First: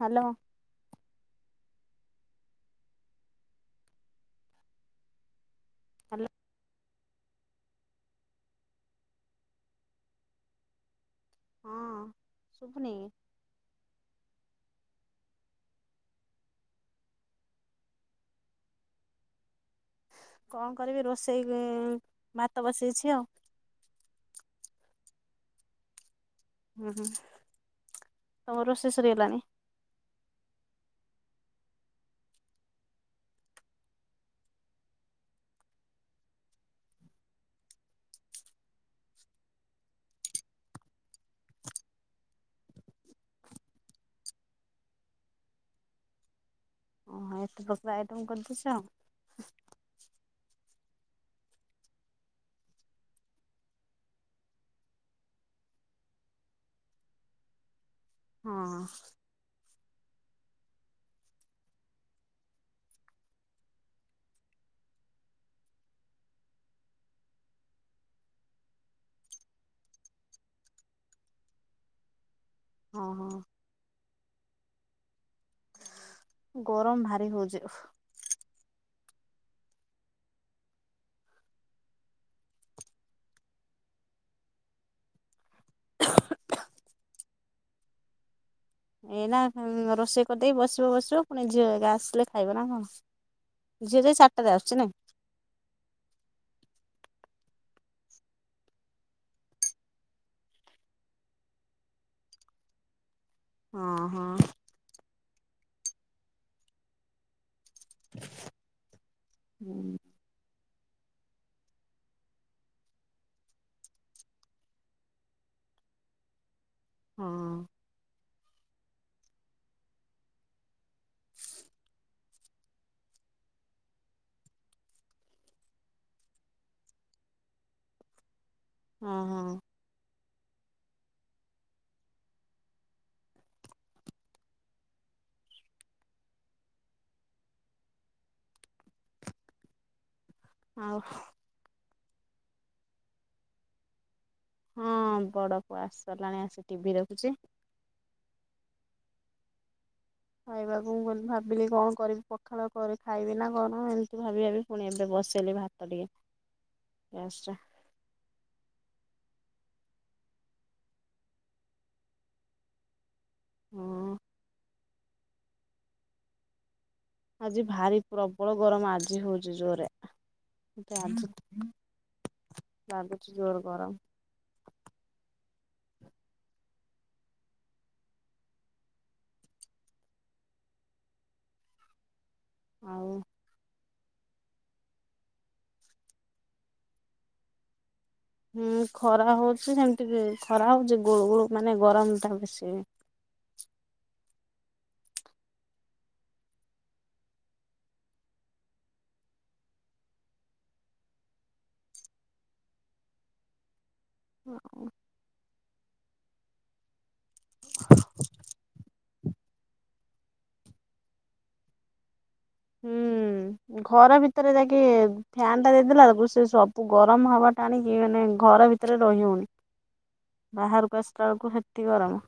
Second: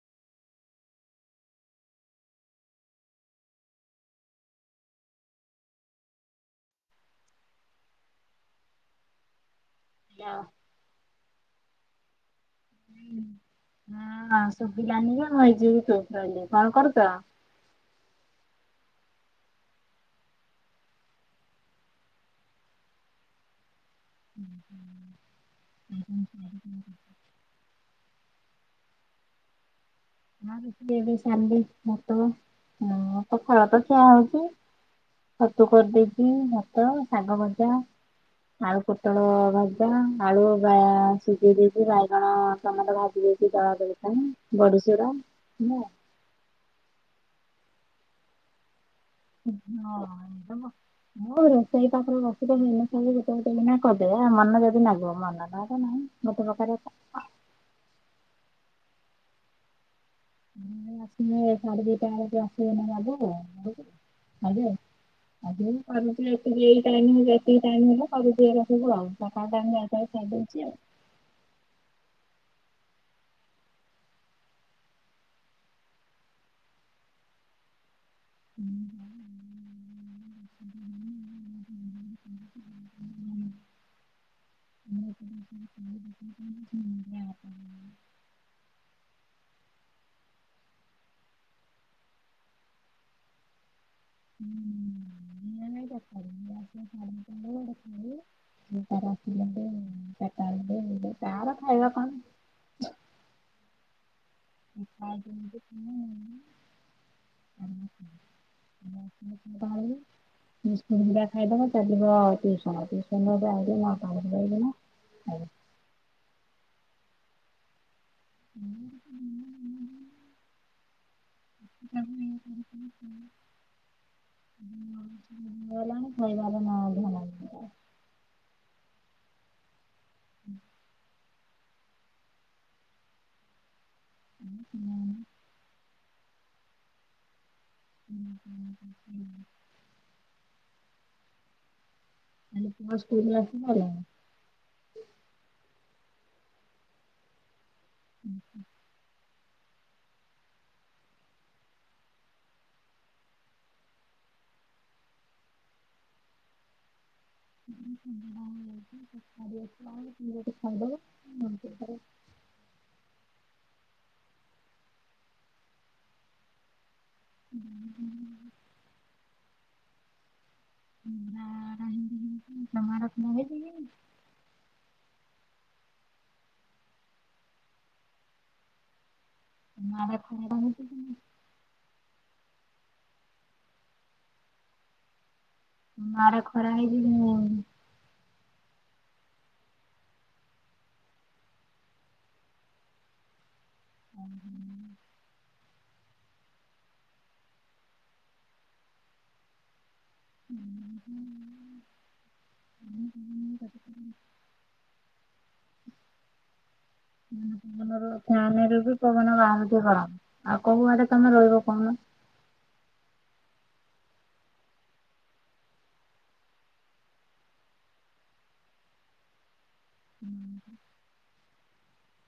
Hello. ଆଲ ଯାଅ। ହଁ ସୁଭୁନି। ସୁବିଲନି ଯେ ହେଇଯିବି ତୁ କହିଲେ, କଣ କରୁଛ? କଣ କରିବି ରୋଷେଇ ଭାତ ବସେଇଛି ଆଉ। [inaudible] ହୁଁ ହୁଁ ତମର ରୋଷେଇଷରିଗଲଣିି? ଆଁ ଏବେ ସାରିଲି ଭାତ ଉଁ ପଖାଳ ଭାତ ଖିଆ ହଉଚି। ଛତୁ କରିଦେଇଛି, ଭାତ, ଶାଗ ଭଜା। ଆଳୁ ପୋଟଳ ଭଜା, ଆଳୁ ବା ସିଝେଇ ଦେଇଛି ବାଇଗଣ ଟମେଟୋ ଭାଜି ଥା ବଡସୁରା ନା। ହଁ ଏତେ ପ୍ରକାର ଆଇଟମ କରିଦେଇଛ? [unintelligible] ମନ ଯଦି ନାଗିବ ମନଟ ତ ନାହିଁ ମୋତେ ପ୍ରକାର ହଁ। ଆସି ସାଢେ ଦିଟା ବେଳକୁ ଆସିବେନ ବାବର ହଁ ଯେ ଆଗରୁ କରୁଥିଲେ ଏତିକି ଏଇ ଟାଇମ ଏତିକି ଟାଇମ୍ ହେଲା କର ସବୁ ଆଉ ସକାଳ ଟାଇମ। [unintelligible] ଗାଧୋଉଛି ଆଉ। [unintelligible] ହଁ ହୋ। ଗରମ ଭାରି ହଉଚି ଉହୂ। [unintelligible] [inaudible] [unintelligible] ଏଇନା ରୋଷେଇ କରିଦେଇ ବସିବ ବସିବ ପୁଣି ଝିଅ ଆସିଲେ ଖାଇବ ନା କଣ? [unintelligible] [unintelligible] ପାଇିଲ କ [unintelligible] ହଁ ହଁ [inaudible] [inaudible] ବିସ୍କୁଟ୍ ଦୁଇଟା ଖାଇଦବ। ତାର ଯିବ ଟୁଉସନ୍ ହ [inaudible] ହଁ ହଁ ହଁ ହ [unintelligible] ହଁ [unintelligible] ଖାଇ ବା ନ ଧ [unintelligible] ହଁ ହଁ ହୁଁ [inaudible] ହୁଁ। ହୁଁ ହୁଁ ହ ହୁଁ। ଆଉ। ତମ ପୁଅ ସ୍କୁଲ [unintelligible] ହଁ ବଡ ପୁଅ ଆସି ସାରିଲାଣି ଆସି ଟିଭି ଦେଖୁଚି। ହୁଁ ହୁଁ। ଖାଇବାକୁ ମୁଁ କ ଭାବିଲି କଣ କରିବି ପଖାଳ କରି ଖାଇବି ନା ଗରମ ଏମିତି ଭାବି ଭାବି ପୁଣି ଏବେ ବ ବସେଇଲି ଭାତ ଟିକେ ଗ୍ୟାସରେ [unintelligible] [unintelligible] ହଁ। ଆଜି ଭାରି ପ୍ରବଳ ଗରମ ଆଜି ହଉଛିି ଜୋରେ। ଏ ଆଜି ଲାଗୁଛି ଜୋର ଗରମ। [unintelligible] ଆଉ। ମାଡ଼ [unintelligible] ହୁଁ ଖରା ହଉଛି ସେମିତି ବି ଖରା ହଉଛି ଗୁଳୁ ଗୁଳୁ ମାନେ ଗରମ ଟା ବେଶୀ ହୁଁ ହୁଁ। [unintelligible] ହଁ। ଆମର ଫ୍ୟାନରେ ବି ପବନ ବାହାରୁଚି ଗ ଲରମ ଆଉ କୋଉଆଡେ ତମେ ରହିବ କହୁନ। ହୁଁ। ଘର ଭିତରେ ଯାଇକି ଫ୍ୟାନ ଟା ଦେଇଦେଲା ବେଳକୁ ତାକୁ ସେ ସବୁ ଗରମ ହବା ଟା ଆଣିକି ମାନେ ଘର ଭିତରେ ରହିହଉନି ବାହାରକୁ ଆସିଲା ବେଳକୁ ସେତି ଗରମ।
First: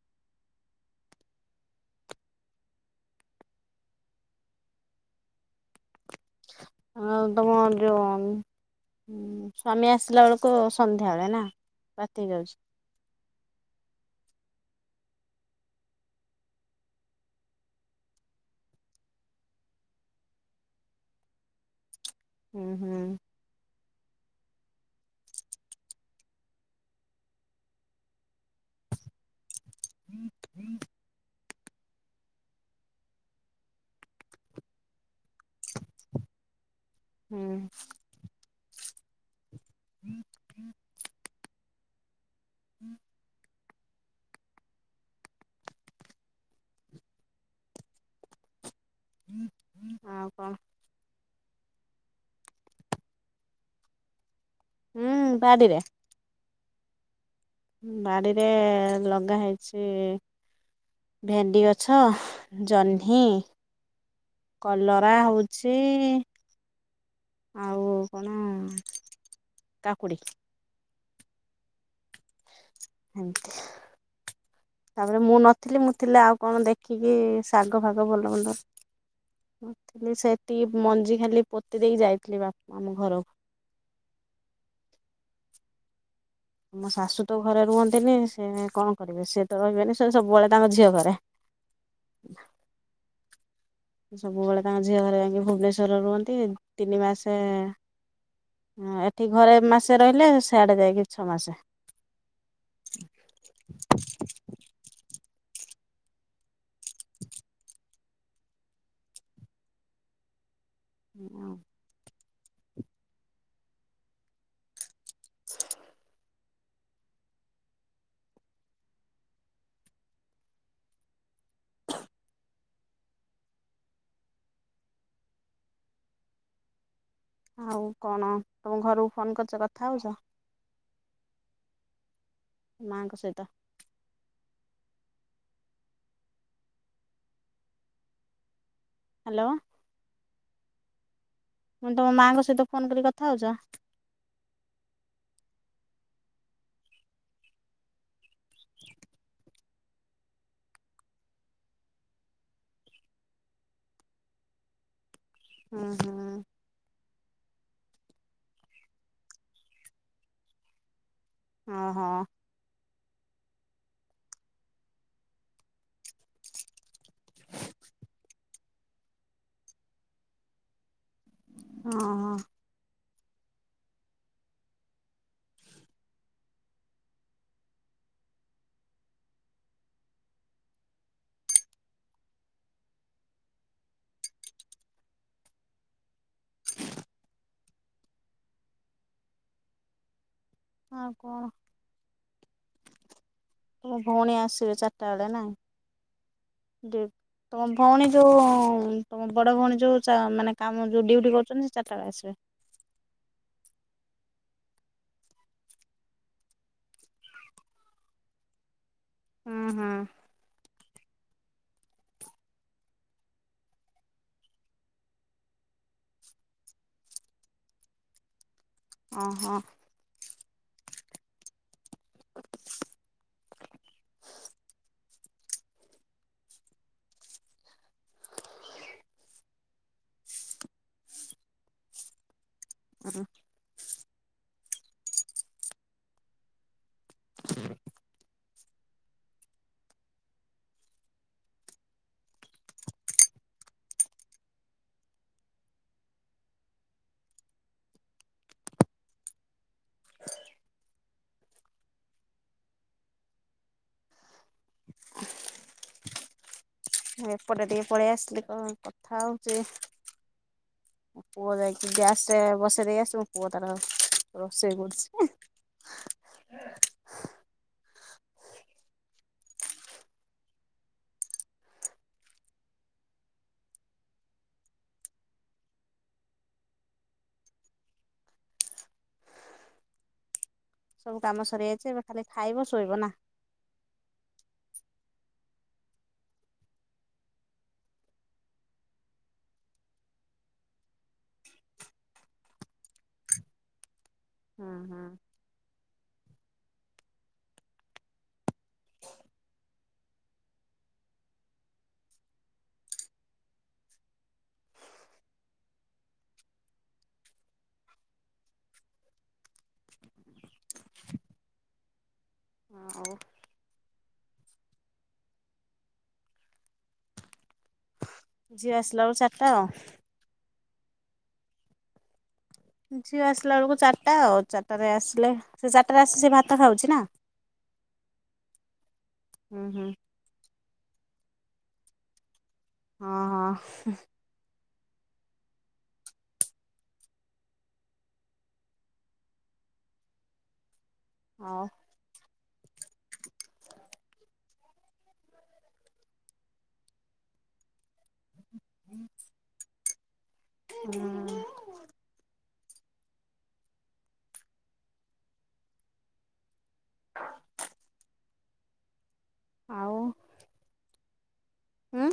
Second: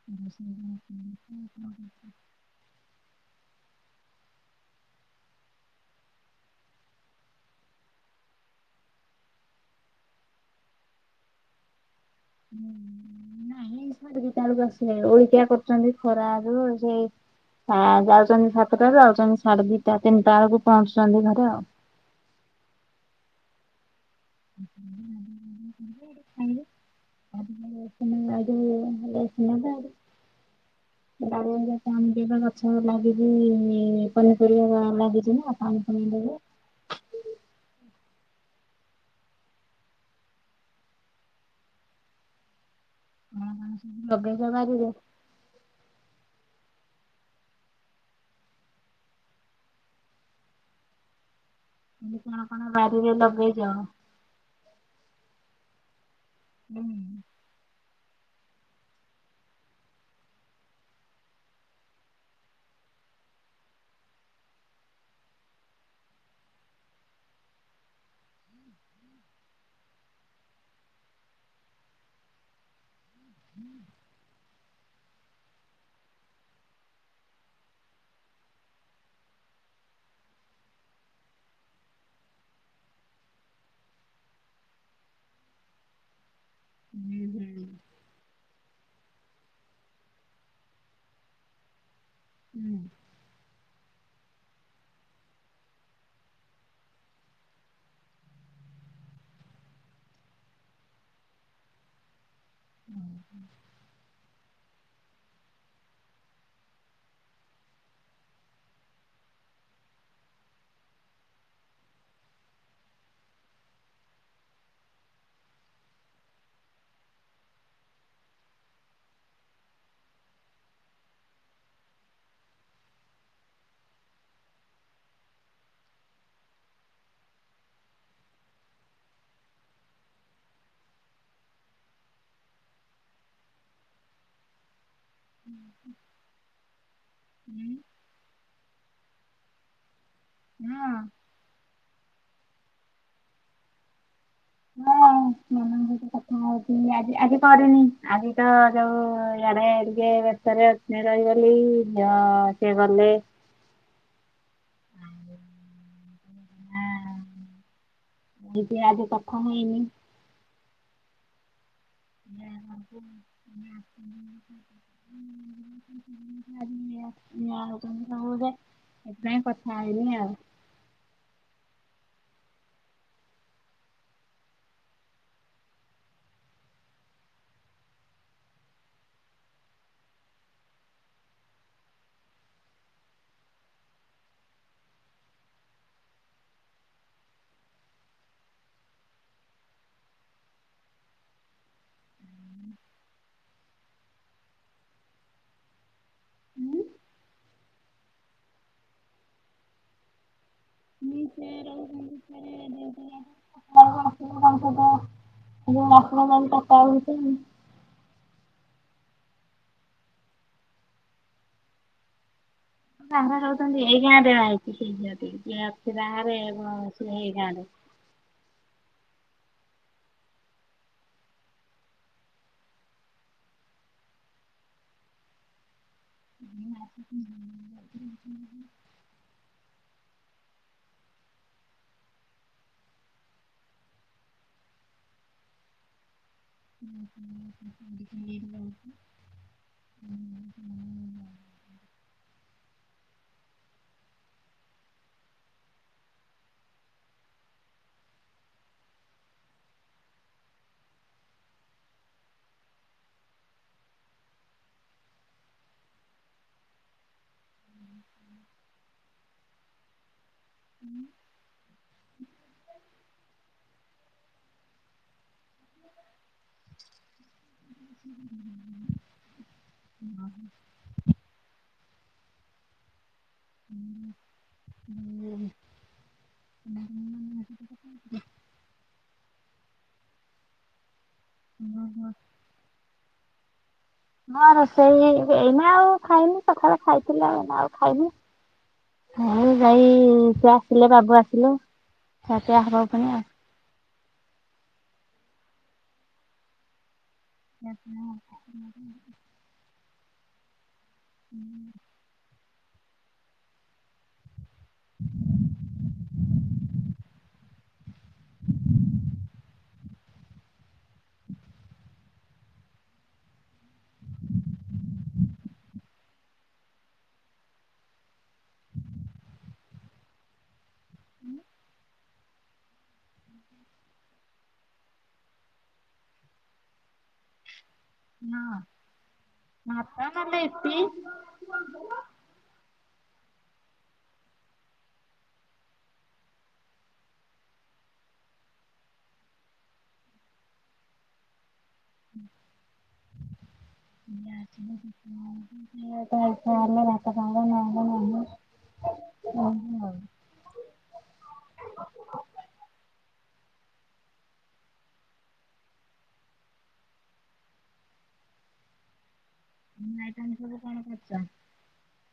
[unintelligible] ଆ ତମର ଯୋଉ ହୁଁ ସ୍ୱାମୀ ଆସିଲା ବେଳକୁ ସନ୍ଧ୍ୟା ହୁଏ ନା ରାତି ହେଇଯାଉଛି ନାଇଁ ସାଡେ ଗୋଟାଏ ବେଳକୁ ଆସ ସେ ଓଳିକିଆ କରୁଛନ୍ତି ଖରାରୁ ସେଇ ଆ ଯାଉଛନ୍ତି ସାତଟାରୁ ଯାଉଛନ୍ତି ସାଢେ ଦିଟା ତିନିଟା ବେଳକୁ ପହଞ୍ଚୁଛନ୍ତି ଘରେ ଆଉ। ହୁଁ ହୁଁ। ଆଇିଲ [unintelligible] ହୁଁ ହୁଁ ଦି ଟା ଗଛ ଲାଗିଚି ପନିପରିବା ଲାଗିଛି ନା ପାଣି ଫାଣି ଦେବେ। ହୁଁ। ହୁଁ ହୁଁ ହୁଁ ଆଉ କଣ ସବୁ ଲଗେଇଛ ବାରିରେ? ଆଉ କଣ? କଣ କଣ ଆପଣ ବାରିରେ ଲଗେଇଛ? ହୁଁ ବାଡ଼ିିରେ। ହୁଁ। ବାଡିରେ ଲଗା ହେଇଛି ଭେଣ୍ଡି ଗଛ, ଜହ୍ନି କଲରା ହଉଛି ଆଉ କଣ କାକୁଡ଼ି। ହୁଁ। ତାପରେ ମୁଁ ନଥିଲି ମୁଁ ଥିଲେ ଆଉ କଣ ଦେଖିକି, ଶାଗ ଫାଗ ଭଲ ମନ୍ଦ। ଥିଲି ସେଠିକି ମଞ୍ଜି ଖାଲି ପୋତି ଦେଇକି, ଯାଇଥିଲି ବାପା ଆମ ଘରକୁ।। ମୋ ଶାଶୁ ତ ଘରେ ରୁହନ୍ତିନି ସେ କଣ କରିବେ ସିଏ ତ ରହିବେନି, ସେ ସବୁବେଳେ ତାଙ୍କ ଝିଅ ଘରେ। ହୁଁ। ସବୁବେଳେ ତାଙ୍କ ଝିଅ ଘରେ ଯାଇକି, ଭୁବନେଶ୍ୱର ରୁହନ୍ତି ତିନି ମାସେ। ହ ଏଠି ଘରେ ମାସେ ରହିଲେ, ସେଆଡେ ଯାଇକି ଛଅ ମାସେ। ହୁଁ ହ [inaudible] ଏୟା ଆଉ। । [inaudible] ଆଉ କଣ ତମ ଘରକୁ ଫୋନ କରିୁଛ, କଥା ହଉଛ। ମାଙ୍କ ସହିତ। [inaudible] ହାଲୋ। ହଁ। ମୁ ତମ ମାଙ୍କ ସହିତ ଫୋନ କରି କଥା ହଉଛ। ହଉ କି ଆଜି ଆଜି କରିନି, ଆଜି ତ ଯୋଉ ଇଆଡ଼େ ଟିକେ ବ୍ୟସ୍ତରେ ରହି ସେଲି ସେ ଗଲେ ହୁଁ ହୁଁ। ଆଜି କଥା ହେଇନି। ଓହୋ ହଁ ହଁ। ଦେ [unintelligible] ସେଥିପାଇଁ କଥା ହେଇନି ଆଉ। ହଁ। ଆଉ କଣ? ତମ ଭଉଣୀ ଆସିବେ ଚାରିଟା ବେଳେ ନାଇଁ। ତମ ଭଉଣୀ ଯୋଉ ତମ ବଡ ଭଉଣୀ ଯୋଉ ଚା ମାନେ। କାମ ଯୋଉ ଡିୟୁଟି କରୁଛନ୍ତି, ସେ ଚାରିଟା ବେଳେ ରହୁଛନ୍ତି ଆସିବେ। ବାହାରେ [unintelligible] ହୁଁ ହୁଁ। ବାହରେ ରହୁଛନ୍ତି ଏଇ ଗାଁରେ ବାହା ହେଇଛି ସେଇ ଝିଅ ଟି ଯିଏ ଅଛି ବାହାରେ ଏବଂ ସିଏ ହେଇ ଗାଁ ରେ। ଓ ହୋ। । [inaudible] ହୁଁ [inaudible] ଆ [inaudible] ହୁଁ ହ [inaudible] ହୁଁ ହଁ [inaudible] ମୁଁ ଏପଟେ ଟିକେ ପଳେଇ ଆସିଲି, କଣ କଥା ହଉଚି। ପୁଅ ଯାଇକି ଗ୍ୟାସ୍ ରେ ବସେଇ ଦେଇ ଆସିବ ପୁଅ ତାର ରୋଷେଇ କରୁଛି। [inaudible] ସବୁ କାମ ସରିଯାଇଛି, ଏବେ ଖାଲି ଖାଇବ ଶୋଇବ ନା। ହଁ ରୋଷେଇ ଏଇନା ଆଉ ଖାଇନି, ସକାଳେ ଖାଇଥିଲେ ଏ ଆଉ ଖାଇନି। ହାଇ ଭାଇ ତୁ ଆସିଲେ ବାବୁ ଆସିଲୁ। ଖିଆ ପିଆ ହେବା [unintelligible] ହୁଁ ହୁଁ। ସେ [inaudible] ହୁଁ [inaudible] [inaudible] [inaudible] ହ ଆଉ ଝିଅ ଆସିଲା ବେଳୁ ଚାରିଟା ହୁଁ। ଝିଅ ଆସିଲା ବେଳକୁ ଚାରିଟା ଆଉ ଚାରିଟା ରେ ଆସିଲେ ସେ ଚାରିଟାରେ ଆସି ସେ ଭାତ ଖାଉଚି ନା ହଁ ହୁଁ ହୁଁ। ଭାତ ନହେଲେ ରୁଟି। ହଁ ହଁ। ହଁ। [inaudible] ଓ ହୋଉ। ହୁଁ। ଆଉ ଆଇଟମ ସବୁ କଣ କରିଚ? ହୁଁ।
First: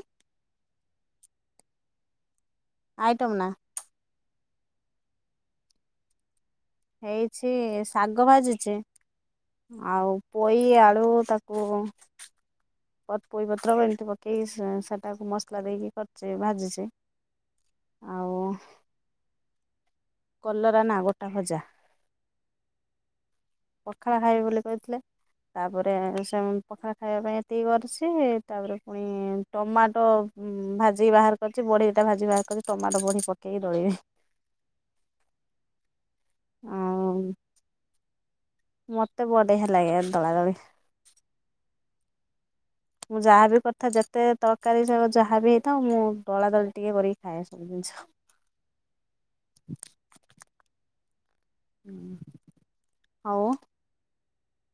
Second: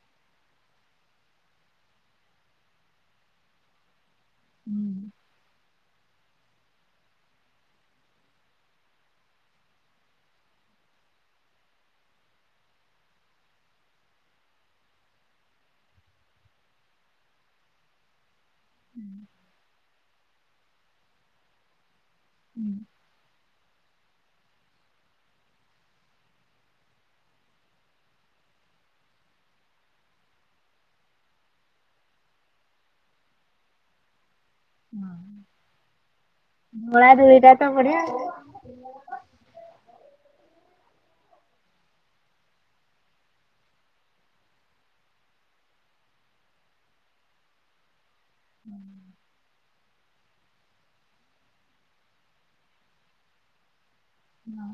ଆଇଟମ୍ ନା ହୁଁ। ହେଇଛି ଶାଗ ଭାଜିଚି। ଆଉ ପୋଇ ଆଳୁ ତାକୁ [unintelligible] ପତ୍ର ଏମିତି ପକେଇକି ସେଟାକୁ ମସଲା ଦେଇକି କରିଚେ ଭାଜିଚି। ଆଉ ହୁଁ। କଲରା ନା ଗୋଟା ଭଜା। ହୁଁ। ପଖାଳ ଖାଇବେ ବୋଲି କହିଥିଲେ। ତାପରେ ସେ ପଖାଳ ଖାଇବା ପାଇଁ ଏତିକି କରିଚି ତାପରେ ପୁଣି ଟମାଟ ହୁଁ ଭାଜିିକି ବାହାର କରିଛି ବଢ଼ି ଦିଟା ଭାଜିକି ବାହାର କରିଛି ଟମାଟ ବଢ଼ି ପକେଇକି ଦଳିବି। ହଁ ଆଉ ଦଲାଦଳି ଟା ତ ବଢ଼ିଆ ଆଉ। ମତେ ବଢ଼ିଆ ଲାଗେ ଦଳାଦଳି। ମୁଁ ଯାହାବି କରିଥାଏ। ଯେତେ ତରକାରୀ ଶାଗ ଯାହାବି ହେଇଥାଉ। ମୁଁ ଦଳାଦଳି ଟିକେ କରିକି ଖାଏ ସବୁିଦିନ। ଝ ହୁଁ। ହଁ ଆଉ ହଁ।